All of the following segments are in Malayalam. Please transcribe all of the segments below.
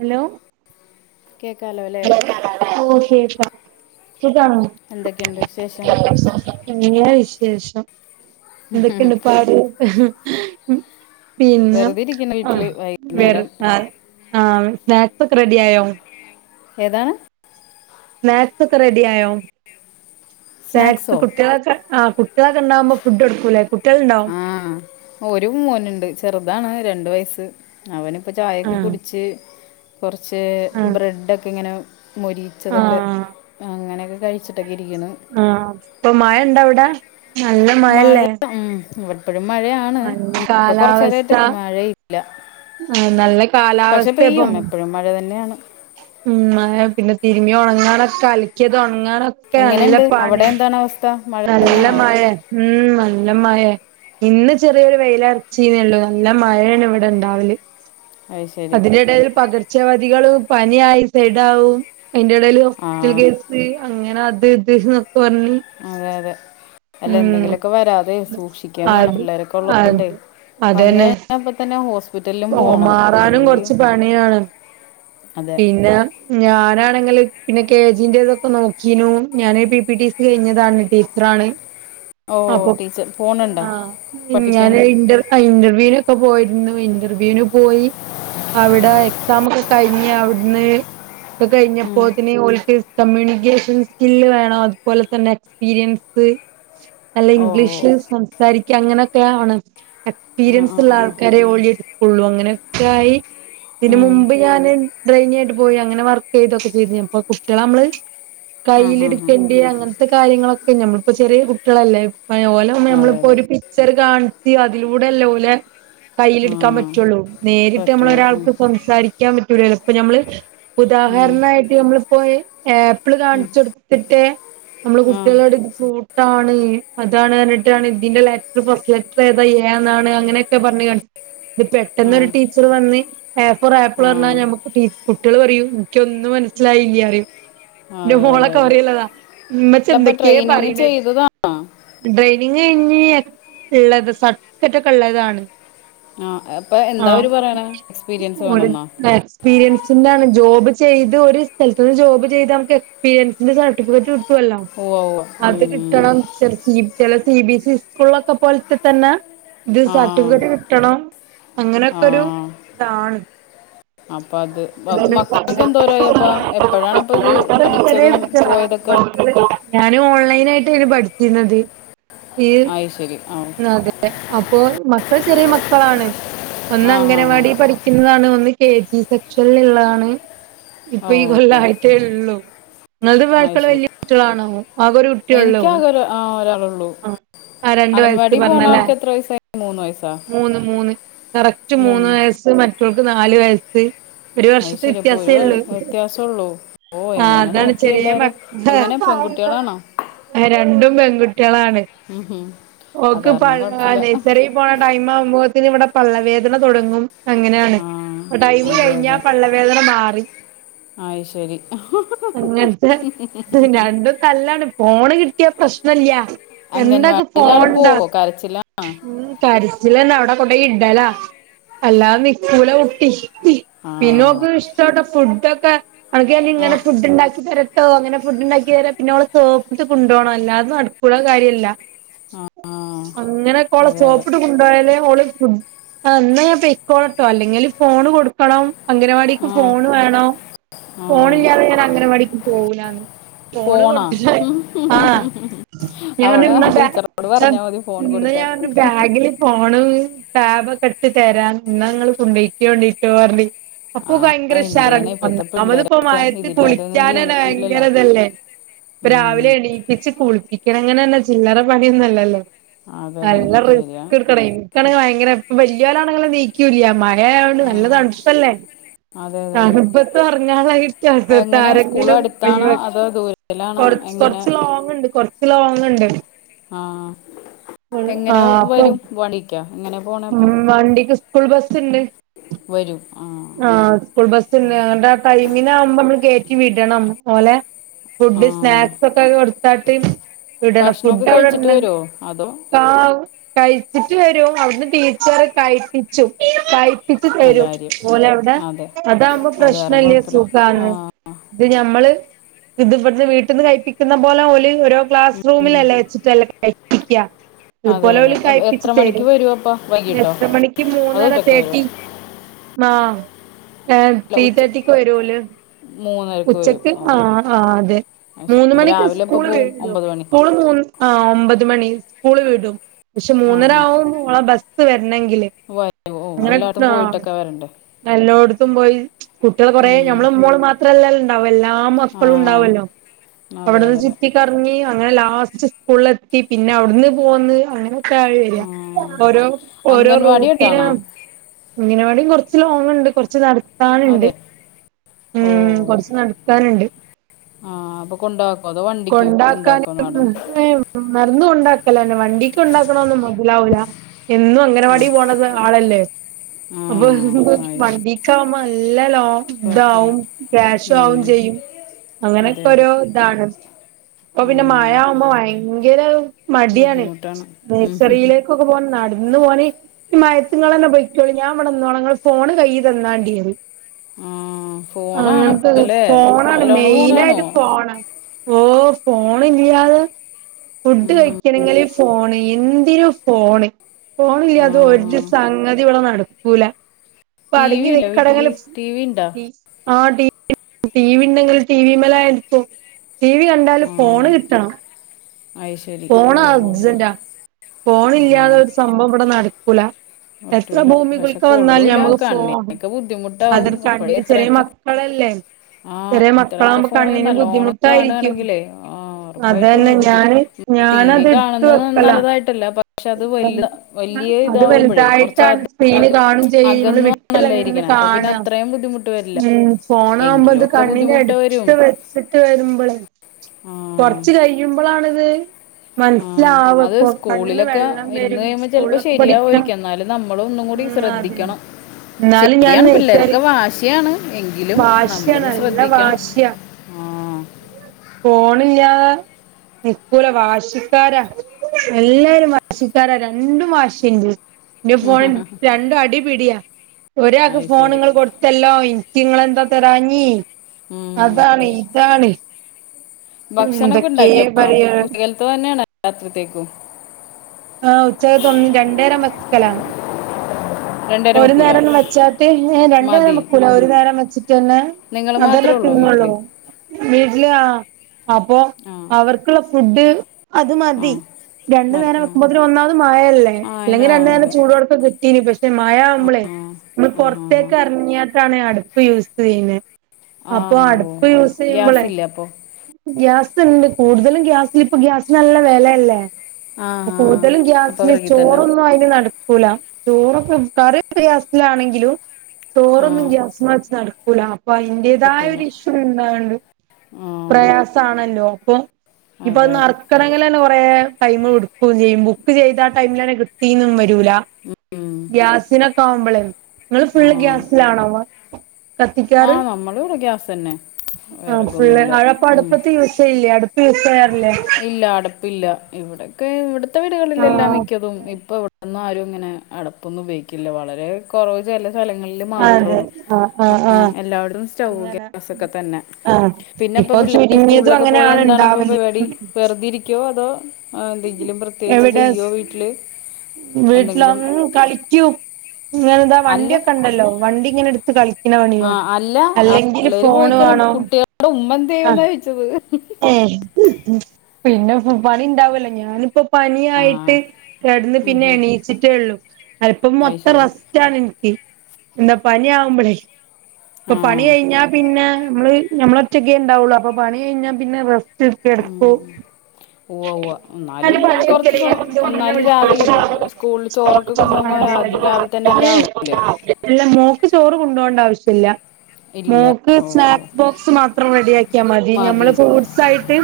ഹലോ കേക്കാലോ അല്ലേ ഓ കേക്കാം സുഖാണോ എന്തൊക്കെയുണ്ട് വിശേഷം [inaudible] വിശേഷം [unintelligible] പാട് പിഇന്ന് വെറുതെ ഇരിക്കുന്ന വീട്ടില് അൽഹം വൈകുന്നേരം വെരക്കാൽ ആഹ് സ്നാക്സോ ഒക്കെ റെഡി ആയോ ഏതാണ് സ്നാക്സ് ഒക്കെ റെഡി ആയോ സ്നാക്സ് സ്നാക്സോ കുട്ടികളക്ക് ആഹ് കുട്ടികളൊക്കെണ്ടാവുമ്പോ ഫുഡ് എടുക്കൂലേ [unintelligible] ആഹ് ഒരു മോന്ണ്ട് ചെറ്താണ് രണ്ട് വയസ്സ് അവന് ഇപ്പൊ ചായയെക്കെ ആ കുടിച്ച് കൊറച്ച് ആ ബ്രെഡൊക്കെ ഇങ്ങനെ മൊരി ആ വച്ചതൊക്കെ അങ്ങനെയൊക്കെ കഴിച്ചിട്ടൊക്കെ ഇരിക്കുന്നു ആഹ് ഇപ്പം മഴയേണ്ടോ അവ്ടെ മഴ ഉം ഇവിടെപ്പഴും മഴയാണ് ഇപ്പൊ കൊറച്ചേരായിട്ട് മഴയില്ല ആഹ് നല്ലാ പക്ഷെ കാലാവസ്ഥ പെയ്യും ഇപ്പം എപ്പോഴും മഴ തന്നെയാണ് ഉം പിന്നെ തിരുമി ഒണങ്ങാനൊക്കെ അലക്കിയത് ഒണങ്ങാനൊക്കെ നല്ല പണി എന്നാവസ്ഥ മഴെ നല്ല മയെ ഉം നല്ല മയെ ഇന്ന് ചെറിയൊരു വെയിലറിച്ച്ന്നേള്ളു നല്ല മഴയണ് ഇവിടെ ഇണ്ടാവല് അത് ശരി അതിന്റെടേയിൽ പകർച്ചവ്യധികൾ പനി ആയി സൈഡാവും അതിന്റെ ഇടയിൽ ഹോസ്പിറ്റൽ ആ കേസ് [unintelligible] അങ്ങനെ അത് ഇത് ന്നൊക്കെ പറഞ്ഞ് അതെ അതെ അല്ല ഉം എന്തെങ്കിലുമൊക്കെ വേരാതെ സൂക്ഷിക്കാൻ വേണം അത് പിള്ളേരൊക്കെ ഒള്ളേ ഒണ്ടേ അത് വന്ന് കഴിഞ്ഞാ അപ്പോ തന്നെ ഹോ ഓഹ് മാറാനും കൊറച്ച് പണിയാണ് അതെ പിന്നെ ഞാനാണെങ്കില് പിന്നെ [unintelligible] നോക്കീനു ഞാന് പി പി ടി കഴിഞ്ഞതാണ് ടീച്ചറാണ് ഓ അപ്പൊ ടീച്ചർ പോണുണ്ടോ ആ പഠിപ്പിക്കാൻ ഞാനരു ഇന്റർ അ ഇന്റർവ്യൂനൊക്ക പോയിരുന്നു ഇന്റർ... ഇന്റർവ്യൂന് പോയി അവിടെ എക്സാം ഒക്കെ കഴിഞ്ഞ് അവിടുന്ന് ഉം. കഴിഞ്ഞപ്പോത്തിന് ഓൽക്ക് കമ്മ്യൂണിക്കേഷൻ സ്കില് വേണം അതുപോലെ തന്നെ എക്സ്പീരിയൻസ് അല്ല ഓ ഓ. ഇംഗ്ലീഷില് സംസാരിക്ക അങ്ങനെയൊക്കെയ ആണ് ആ ആ ആ എക്പീരിയൻസ്ള്ളാൾക്കാരെ ഓലെട്ക്കുള്ളു അങ്ങനൊക്കാ യി ഇതിന് ഉം. മുമ്പ് ഞാന് ഡ്രെയിനി ആയിട്ട് പോയി അങ്ങനെ വർക്ക് ചെയ്തൊക്കെ ചെയ്തിന്ന് ഇപ്പോ കുട്ടികളെ നമ്മള് ആ ഹാ ഹാ കൈയിലെടുക്കേണ്ടി അങ്ങൻത്തെ കാര്യങ്ങളൊക്കെ ഞമ്മൾപ്പോ ചെറിയ കുട്ട്യളല്ലേ [unintelligible] ഓലൊന്നും അതെ ഞമ്മള് അതെ പ്പൊരു പി ചെർ കാണിച് അതിലൂടെ അല്ലേ ഓലെ കയ്യില് ആ ഇട്ക്കാൻ പ റ്റുള്ളൂ നേരിട്ട് പറ്റുള്ളൂ ഉം. നമ്മളൊരാൾക്ക് പംസാരിക്കാൻ പറ്റൂലേലൊ പ്പ ഞമ്മള് ഉം. ഉദാഹരണായിട്ട് നമ്മളിപ്പോയി ഏപ്പിള് ഉം. കാണിച്ചൊടുത്തിട്ട് നമ്മുടെ ആ കുട്ടികളോട് ഇത് ഫ്രൂട്ടാണ് അതാണ്റഞ്ഞിട്ടാണ് ഇതിന്റെ ലറ്റർ പോർത് വെ [unintelligible] എന്നാണ് അങ്ങനെയൊക്കെ പറഞ്ഞ ക ത് ആ പെട്ടന്ന് ഒരു ടീച്ചർ വന്ന് എ ഫോർ ആപ്പ്ൾ പർഞ്ഞാ ആ നമ്മക്ക് ടീ കുട്ടിയള് പറയും ൻക്യോന്നും മനസ്സിലായില്ല പറിം ഇന്റെ അതെ അതെ മോളക്ക അതെ പറിയലാ ഇമ്മച്ചി അല്ല അപ്പം എന്തക്കെ ട്രെയിനിങ് പറിണെ ചെയ്തതാണോ ട്രെയിനിങ് കഴിഞ്ഞ് ഇള്ളത് സർട്ടിഫിക്കറ്റ് ഒക്കെ ഇള്ളതാണ് ആ അപ്പൊ ആഹ് എന്താവര് പറയണെ എക്സ്പീരിയൻസ് വേണെന്നോ ക്സ്പീരിയൻസിന്റാണ് ജോബ് ചെയ്ത് ഒരു സ്ഥലത്തു നിന്ന് ജോബ് ചെയ്ത് അവക്ക് എക്സ്പീരിയൻസിന്റെ സർട്ടിഫിക്കറ്റ് ക്കൊല്ലോ ഓ അത് കിട്ടണം ചെല സി ബി ചെല സി ബി സി ഇസ്കൂൾളൊക്കെ പോൽത്തെ തന്നെ ഇത് ആ സർട്ടിഫിക്കറ്റ് കിട്ടണം ആ അങ്ങനെയൊക്കെരു ഇതാണ് അപ്പത് ബ മക്കളൊക്കെന്തോരയപ്പ എപ്പഴാണപ്പത് പടിച്ചതും പോയതൊക്ക ഞാന് ഓൺലൈൻ ആയിട്ടെനി പഠിച്ചിരുന്നത് ഈ അയ് ശരി ആഹ് അതെ അപ്പോ മക്കൾ ചെറിയ മക്കളാണ് ആ ആ ആ. ഒന്നംഗനവാടി പഠി... ന്നതാണ് ഒന്ന് കെ ജി സെക്ഷനൽള്ളതാണ് ഓ ഇപ്പൊ ഈ കൊല്ലായിട്ടേ ഉള്ളു ങ്ങൾത് ആയി [unintelligible] ശരി വല്ല്യ കുട്ട്യളാണോ? ആകൊരു കുട്ട്യേള്ളോ? എനിക്കാകെ ഒരു ആ ഒരാളള്ളൂ ആഹ് ആ രണ്ട് വയസ്സ് പറഞ്ഞലേ. എത്ര വയസ്സായി മൂന്ന് വയസ്സാ മൂന്ന് മൂന്ന് കറക്റ്റ് മൂന്ന് വയസ്സ് മറ്റൾക്ക് നാല് വയസ്സ് ഒര് ആയി വർഷത്തെ ശരി അപ്പോൾ ഒരു വയ- വ്യത്യാസേള്ളു വ്യത്യാസമുള്ളൂ ഓ ആ എങ്ങനെ താണ് നോക്കി ചെറിയ എല്ലാവരും മക് എങ്ങനെ പെൺകുട്ടികളാണോ ട്ടെ രണ്ടും പെൺകു ട്ട്യളാണ്. ഉം ഹും. അത് കാരണം ഓക്ക്പ്പള്ളാ കുഴപ്പമില്ല നെയ്സറി പോണ ടൈം ആവ്മ്പോത്തിന് ഇവടെ പള്ള വേദന തൊടങ്ങും അങ്ങനെണ് ആ പ ടയിമ് അതെ കഴിഞ്ഞാ അതെ പള്ളവേദന മാറി... ആയി ശരി [unintelligible] ഹ് ഹ് രണ്ടും തല്ലാണ് ഫോണ് കിട്ടിയ പ്രശ്നല്ല എന്താക്ക് അംഗൻവാടിയിലാള് ഫോൺണ്ടാ പോവോ കരച്ചിലാണോ? ഉം കരച്ചിലന്നാ അവ്ടെ കൊണ്ടയി ഇടലാ അല്ലാതെ നിക്കൂല കുട്ടി പിന്നെ ഓക്ക് ആ ഇഷ്ടോട്ടെ ഫുഡ് ഒക്കെ അനക്ക് ഞാ ഇഞ് ഇങ്ങനെ ആ ഫുഡ് ഉണ്ടാക്കി തര തോന്ന്ണ ഫുഡ്ണ്ടാക്കി തരാ പിന്നെ ഓളെ സോപ്പിട്ട് കൊണ്ടോണം അള്ളാദേ നടപ്പ്ള്ള കാര്യല്ല ആ, അങ്ങനെക്കൊളെ അതെ അതെ സോപ്പിട്ട് കൊണ്ടോയാലേ ഓള് ഫു എന്നാ ഞാൻ പൈക്കോളട്ടോ അല്ലെങ്കിൽ ഫോണ് കൊടുക്കണം അംഗനവാടിക്ക് ആ ഫോണ് വേണം ആ ഫോണില്ലാതെ ഞാൻ അംഗനവാടിക്ക് പോവൂ ലാന്ന് ഫോണ് ഫോണാ കൊടുത്തിട്ട ആഹ് ഞൻ അവിടെ ഇന്ന് ടീച്ചറോട് പറഞ്ഞാൽ [unintelligible] മതി ഫോൺ ഇന്ന് കൊടുക്കാൻ ഞൻ ബാഗ്ല് ഫോണും ടാബൊക്കെ ഇട്ട് തരാ ഇന്നാ ങ്ങള് കൊണ്ടയ്‌ക്കോണ്ടിട്ടൊ പറി അപ്പൊ ആ ഭയങ്കര എന്ത് ചെയ്യാനാ ഉഷാറാണ് ഇപ്പോഴത്തെ നമ്മളിപ്പം പിള്ളേരൊക്കെ മയത്ത് ഇതില്ലാതെ ഒന്നും കുളിക്കാനന്നെ ഭയങ്കര ജീവിക്കൂലല്ലോ ഇതല്ലേ പ്പ ഉം, രാവിലെണീ ച്ച് കുളിപ്പിക്കണങ്കിലന്നെ ചില്ലറ പണിയൊന്നല്ലല്ലോ അതെ അതെ അതെ നല്ല ശരിയാ റിസ്ക് ഇട്ക്കണയ്‌ന് എനിക്കാണെങ്കിൽ ഭയങ്കര ഇപ്പ വലിയോലാണെങ്കെ നീക്കൂല്ല മഴയതോണ്ട് ആ നല്ല തണുപ്പല്ലേ അതെ അതെ അതെ [unintelligible] എങ്ങനെ സ്കൂൾ ആരെങ്കിലും അടുത്താണോ ഓയ്‌വ് അതോ ദൂരത്തിലാണോ കൊറച്ച് എങ്ങനെ കൊറച്ച് ലോങ് ഉണ്ട് കൊറച്ച് ലോങ് ഉണ്ട് ആഹ് ആ എങ്ങന വ് അപ്പൊ വരും [unintelligible] എങ്ങന ഉം വണ്ടിക്ക് സ്കൂൾ ബസ്സ് ഇണ്ട് വരും ആ ആഹ് സ്കൂൾ ബസ്ണ്ട് [unintelligible] ടൈമിനാകുമ്പം നമ്മള് കേറ്റി വിടണം ഓലെ ഫുഡ് ആ സ്നാക്സ് ഒക്കെ കൊടുത്താട്ട് വിടണം ഭക്ഷണമൊക്കെ ഫുഡ് കഴിച്ചിട്ട് അവ്ടണ്ട് വരുമോ അതോ പാ കഴിച്ചിറ്റ് വരു അവിട്ന്ന് ടീച്ചറ് കയ്പിച്ചു കയ് ത്തിച്ച് നല്ല തരും കാര്യം ഓല് അവ്ടെ അതെ അതാവുമ്പം അത് കാരണം പ്രശ്നല്ല കുഴപ്പമില്ല ആ സുഖാണ് ഇത് ഞമ്മള് ഇത് ഇവട്ന്ന് വീട്ടീന്ന് കഴിപ്പിക്കുന്ന പോലെ ഓല് ഓരോ ക്ലാസ് റൂമിലല്ലേ വെച്ചിട്ടല്ലെ കയിപ്പിക്ക അതെ ഇതുപോലെ അതെ ഓല് അപ്പൊ കയ്‌പ്പിച്ച് എത്ര മണിക്ക് തരും വരും അപ്പം വൈകിട്ടോ എത്ര മണിക്ക് അതോ മൂന്നര ഉച്ചക്ക് വരുമോ തേട്ടി ന്നാ ഏ അല്ല ത്രീ ഉച്ച തേട്ടിക്ക് വരു ഓല് മൂന്നരക്ക് വരും ഉച്ചക്ക് ഓ ആ... ആ അതെ അത് ശരി മൂന്ന് അപ്പോൾ മണിക്ക് രാവിലെ എപ്പോൾ സ്കൂൾ പോവും വിടും ഒമ്പത് മണി സ്കൂള് മൂന്ന് ആ ഒമ്പത് മണി സ്കൂള് വിടും പക്ഷെ ആ മൂന്നര ഹാ ആകുമ്പുവ ബസ് വരണെങ്കില് അങ്ങനെ [unintelligible] പറണ്ട് എല്ലോട്ത്തും പോയി കുട്ട്യൾ കൊറേ ഉം. ഞമ്മളെ മോള് മാത്രല്ലല്ലൊണ്ടാവ എല്ലാ മക്കളുണ്ടാവല്ലോ ന്നാതെ... [unintelligible] ചുറ്റിക്കറങ്ങി അങ്ങനെ ലാസ്റ്റ് സ്കൂൾലെത്തി പിന്നവ്ട്ന്ന് പോന്ന് അങ്ങനെ വര ആ. ഓരോ ഓരോ അംഗൻവാടി റൂട്ടന് അടുത്താണോ അംഗനവാടി ത് കൊർച്ച് ലോങ് ണ്ട് കൊർച്ച് നട്ത്താന്ണ്ട് അതെ ഊം കൊർച്ച് നടക്കാന്ണ്ട് ആഹ് അപ്പൊ കൊണ്ടാക്കോ അതോ വണ്ടിക്ക് കൊണ്ടാക്കോ നടന്ന് ഉം നടന്നു കൊണ്ടാക്കലാണ് വണ്ടിയ്‌ക്കൊണ്ടാക്കണൊന്നും മൊതലാവൂല എന്നുഒ അങ്ങനവാടി ആയി പോണത് ആളല്ലേ ആ അപ്പൊ ആയ [inaudible] വണ്ടീക്കാ വുമ്പൊ അല്ല ലോ പറ്റില്ല താവും ക്യാഷാവും ഉം. ചെയ്യും അതെ അങ്ങനെക്കെ അതെ ഓരോ ഇതാണ് ഇപ്പൊ ആ പിന്നെ മഴ ആവുമ്പോ ഭയങ്കര മടിയാണ് ബുദ്ധിമുട്ടാണ് ഉം. നേഴ്സറിയില് ക്കൂക്ക് പോകാൻ നടന്നു ഓന് ഇമയത്ത് ങ്ങളെന്ന പോയ്ക്കോളി ഞാം വടന്നോള ങ്ങള് ഫോണ് കയ്യിതന്നാണ്ടിയറിയു ആ ഫോണാണ് ഇപ്പൊ അങ്ങൻത്തെത് അല്ലേ ഫോണാണ് നല്ലോണം ഫോണാണോ മെയിനായ്ട്ട് ഫോണാ ഓ ഫോൺ ഇല്ലാതെ ഫുഡ് കഴി ക്കണെങ്ങില് ഫോണ് എന്തിനു ഫോണ് ആ ഫോണില്ലാതെ ഹാ ഒര് സംഗതി വട നടക്കൂല ഇപ്പ ടി വി അടങ്ങി ഇല്ല വീട്ടില് ടി വി ഉണ്ടോ [unintelligible] ആ ടീ ടി വി ഇണ്ടെങ്കിൽ ടി വി മല് ആയിരിക്കും ടി വി കണ്ടാല് ആ ഫോണ് കിട്ടണം അത് ശരി ഓ ഫോണ് ഹോ ഹോ അർജന്റാ ഫോണ് ആ ഇല്ലാതെ ഒരു സംഭവം ഇവടെ നടക്കൂല എത്ര പറ്റൂല പക്ഷെ ഭൂമികുൽക്കം വന്നാലും കൊള്ളൂല ഞമ്മക്ക് ഫോൺ കണ്ണിനൊക്കെ ബുദ്ധിമുട്ടാവും ഇപ്പോഴേ [unintelligible] ചെറിയ എത്രയൊക്കെ മക്കളല്ലേ ആ ചെറിയ അത്രയൊക്കെ മക്കളാവകുമ്പോ ഫോൺ കണ്ണിന് നല്ലോണം ബുദ്ധിമുട്ടായിരിക്കും കാണുകയാണെങ്കിലേ ആ ഉറപ്പായിട്ടും അതന്നെ ഇത് ഞാന് ടി വി ഞാനതെട്ത്ത് കാണുന്നത് വെക്കല നല്ലതായിട്ടല്ല പക്ഷെ അത് വലിയ വലിയ [unintelligible] അത് വലുത ഇതാവുമ്പോഴേ [unintelligible] കുറച്ച് അത് അക കാണും ചെയ്യും നമ്മള് വിട്ടല്ലേ അകന്നാണല്ലോ നിന്ന് ഇരിക്കണേ അപ്പൊ കാണ പിന്നെ അത്രയും ബുദ്ധിമുട്ട് വരില്ല ഉം എങ്കിലും ഫോണാഉമ്പത് ഒക്കെ ബുദ്ധിമുട്ട് വരും കണ്ണിന്റടുത്ത് വെച്ചിട്ട് വരുമ്പളേ ആ കൊർച്ച് കൈ പെയ്യുബ്ലാണത് ആഹ് അത് സ്കൂളിലൊക്ക വെള്ളം ഇരുന്ന് വരും കഴിയുമ്പ ചെൽപ്പൊ സ്കൂളിലൊക്കെ പഠിക്കണം ശരിയാവായിരിക്ക എന്നാലും നമ്മളു ഒന്നും കൂടി ഉം ശ്രദ്ധി അതെ ക്കണം എന്നാലും ഞാൻ ശരിയാണ് നഴ്സറി പിള്ളേരൊക്കെ വാശിയാണ് എങ്കിലും വാശിയാ നമ്മളൊന്ന് നല്ല ശ്രദ്ധിക്കണം ആ ഫോണില്ലാ നിക്കൂല വ വാശിക്കാരാ എല്ലാരും വാശിക്കാരാ രണ്ടും വാശിണ്ട്. ഇന്റെ ഫോണ് രണ്ടും അടിപിടിയാ ഒരാൾക്ക് അത് ഫോണ് ശരി നിങ്ങൾ കൊടുത്തല്ലോ. ഇക്ക് നിങ്ങളെന്താ തരാഞ്ഞീ ഉം. അതാണ് ഇതാണ്. ഭക്ഷണൊക്കെ എന്തൊക്കെ ഉണ്ടാക്കിയപ്പ പറയാ ഉച്ചകലത്ത് തന്നെയാണ രാത്രിത്തേക്കും. ആ ഉച്ചകത്ത് ഒന്ന് രണ്ടേരം വക്കലാണ്. രണ്ടുപേരെ ഒരു വെക്കൂല നേരം വെച്ചാട്ട് രണ്ടു നേരം മതി വെക്കൂല ഒരു നേരം വെച്ചിട്ട് തന്നെ. നിങ്ങൾ അതല്ലേ മാത്രമേ ഉള്ളൂ വീട്ടിൽ തിന്നോളൂ. വീട്ടില് ആ അപ്പൊ ആ അവർക്കുള്ള ഫുഡ്. അത് ആ മതി രണ്ടു മതി നേരം. ആ മുപ്പത്തിന് ഒന്നാമത് മഴല്ലേ ആ എന്നാ ഇല്ലെങ്കിൽ രണ്ടു തന്നെ അതെ ചൂടുടക്കെ കിട്ടീനി പക്ഷെ പക്ഷെ മഴ ആവുമ്പോളേ ആ നമ്മൾ ആ ഹാ ഹാ പുറത്തേക്ക് ഇറങ്ങിയട്ടാണ് അടുപ്പ് യൂസ് ചെയ്യുന്നത്. ആ അപ്പൊ ഓ അടുപ്പ് ഓ യൂസ് ഗ്യാസ് ചെയ്യുമ്പോളെ. ഇല്ല അപ്പോൾ ഗ്യാസ് ഉണ്ട്, കൂടുതലും ഗ്യാസിൽ ഇപ്പ ഗ്യാസ് നല്ല വിലയല്ലേ. ആ ആ കൂടുതലും അപ്പോൾ ഗ്യാസിന് വിറകിൽ തന്നെ ചോറൊന്നും അയില് നടക്കൂല. ചോറൊക്കെ, കറിക്കെ ഗ്യാസിലാണെങ്കിലും ആ ചോറൊന്നും ഗ്യാസ് വച്ചാണ്. ല അപ്പൊ അതിന്റേതായ പറ്റൂല ഒരു ഇഷ്യൂ ഇണ്ടണ്ട് ആ പ്രയാസ ആണല്ലോ. അപ്പൊ ഇപ്പൊ അതെ അതെ നറക്കണമെങ്കിൽ തന്നെ കുറെ ടൈമ് കൊടു ബുക്ക്ചെയും ബുക്ക് ചെയ്ത ആ ടൈമില് തന്നെ കിട്ടീന്നും വരൂല. ഉം. ഗ്യാസിനൊക്കെ ആവുമ്പോളേ. നിങ്ങള് ആ ഫുള്ള് ഗ്യാസിലാണോ വ- ആ നമ്മൾ ഇവിടെ ഗ്യാസ് തന്നെ. ആ പിള്ളേര് വിറകൊന്നുമില്ല അവിടെ ഉം. അടുപ്പത്ത് യൂസ് ചെയ്ല്ലേ. അടുപ്പ് യൂസ് ചെയ്യാറില്ലേ. ഇല്ല അട്പ്പില്ല ഇവിടക്കെ ഇവിട്ത്തെ വീടുകളിൽ എല്ലാം ആ മിക്കതും ഇപ്പ ഇ അന്നും ആരും ഇങ്ങനെ അടപ്പൊന്നും ഉപയോഗിക്കില്ല. വളരെ കുറവ് ചെല സ്ഥലങ്ങളിൽ മാത്രമേ ഉള്ളൂ. ആ എല്ലാവരും സ്റ്റൗ അങ്ങനെ ഗ്യാസൊക്കെ തന്നെ. ആഹ് പിന്നെപ്പ ഇപ്പൊ പിള്ളേര് ചുരുങ്ങിയതും സ്കൂളിലൊക്കെ പോയ അങ്ങനെയാണ് എന്താണിപ്പ ഇണ്ടാവല് പരിപാടി വെറുതെ ഇരിക്കുവോ അതോ ആ എന്തെങ്കിലും പ്രത്യേകിച്ച് ചെയ്യോ വീട്ടില് വീട്ടിലാ എന്തെങ്കിലും കളിക്കൂ. ഇങ്ങനെന്താ അല്ല വണ്ടിയൊക്കെ ഉണ്ടല്ലോ വണ്ടി ഇങ്ങനെ എടുത്ത് കളിക്കും. ആ അല്ല പിള്ളേര് പോയിക്കഴിഞ്ഞാൽ വേണം കുട്ടികളുടെ ഉമ്മ എന്ത് ചെയ്യുമെന്നാണ് ചോദിച്ചത്. ഏ പിന്നെ പണി ഉണ്ടാവല്ലോ ഞാനിപ്പ ആ പനിയായിട്ട് കിടന്ന് ഉം പിന്നെ ഉം. എണീച്ചിട്ടേ ഉള്ളു അല്പ്പം അത് മൊത്തം ശരി റസ്റ്റ് എനിക്ക് എന്താ പനി ആകുമ്പഴെ. ഇപ്പൊ പണി ആ കഴിഞ്ഞാ പിന്നെ നമ്മള് നമ്മൾ ഒറ്റയ്ക്കെ ഉണ്ടാവുള്ളു. അപ്പൊ പണി കഴിഞ്ഞാൽ പിന്നെ ഇത്തിരി എടുക്കൂ. ഉം. ഉവ്വ ഉവ്വ [unintelligible] എന്നാലും കുറച്ച് സമ എന്നാലും രാവിലെ പ്- സ്കൂളിൽ ചോറൊക്കെ കൊണ്ടുപോകുമ്പോൾ രാവിലെ തന്നെ എല്ലാം ആവൂലേ ഇല്ല മോക്ക് ചോറ് കൊണ്ട് പോകണ്ട ആവശ്യ ഇല്ല. ഇല്ല മോക്ക് ഓ ഓ സ്നാക്സ് ബോക്സ് മാത്രം റെഡി ആക്കിയാൽ മതി നമ്മള് കുറച്ചായിട്ട്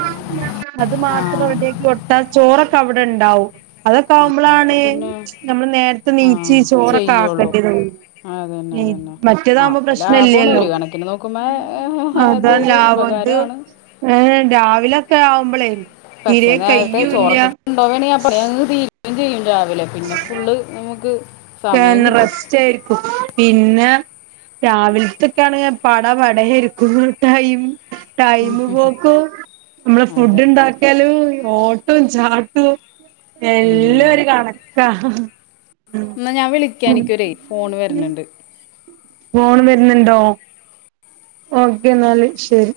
അത് ആ മാത്രം റെഡിയാക്കി കൊടുത്താ ചോറൊക്കെ അവിടെ ഉണ്ടാവും. അതൊക്കെ അപ്പം ആകുമ്പോളാണ് പിന്നെ നമ്മള് നേരത്തെ ആ നീച്ചി ചോറൊക്കെ ചെയ്യുള്ളൂ ആക്കണ്ടിയത്. അതന്നെ അതന്നെ അപ്പൊ ലാഭമാണ് ഇല്ലല്ലോ ഒരു കണക്കിന് നോക്കുമ്പോ അതൊരു ഉപകാരമാണ്. ഏ രാവിലൊക്കെ ആവുമ്പളേ. പക്ഷെ തീരെ നേരത്തെ കയ്യൂല്ല ചോറക്കൊക്കെ ഉണ്ടോകേണെങ്കിൽ. ചെയ്യും രാവിലെ. പിന്നെ, ഫുള്ള് നമുക്ക് സമയം കിട്ടും റസ്റ്റ് ആയിരിക്കും പിന്നെ. രാവിലത്തൊക്കാണ് പട വട എരിക്കു മിട്ടായും. ടൈമ് പോക്കും നമ്മള് ഫുഡ് അതെ ഉണ്ടാക്കിയാല് ഓട്ടം ചാ എല്ലാ ഉം. ഒരു കണക്കാ എന്നാ ഞാൻ വിളിക്കാ എനിക്കൊരെ ഫോൺ വരണണ്ട്. ഫോൺ വരുന്നുണ്ടോ. ഓക്കെ എന്നാല് ശരി.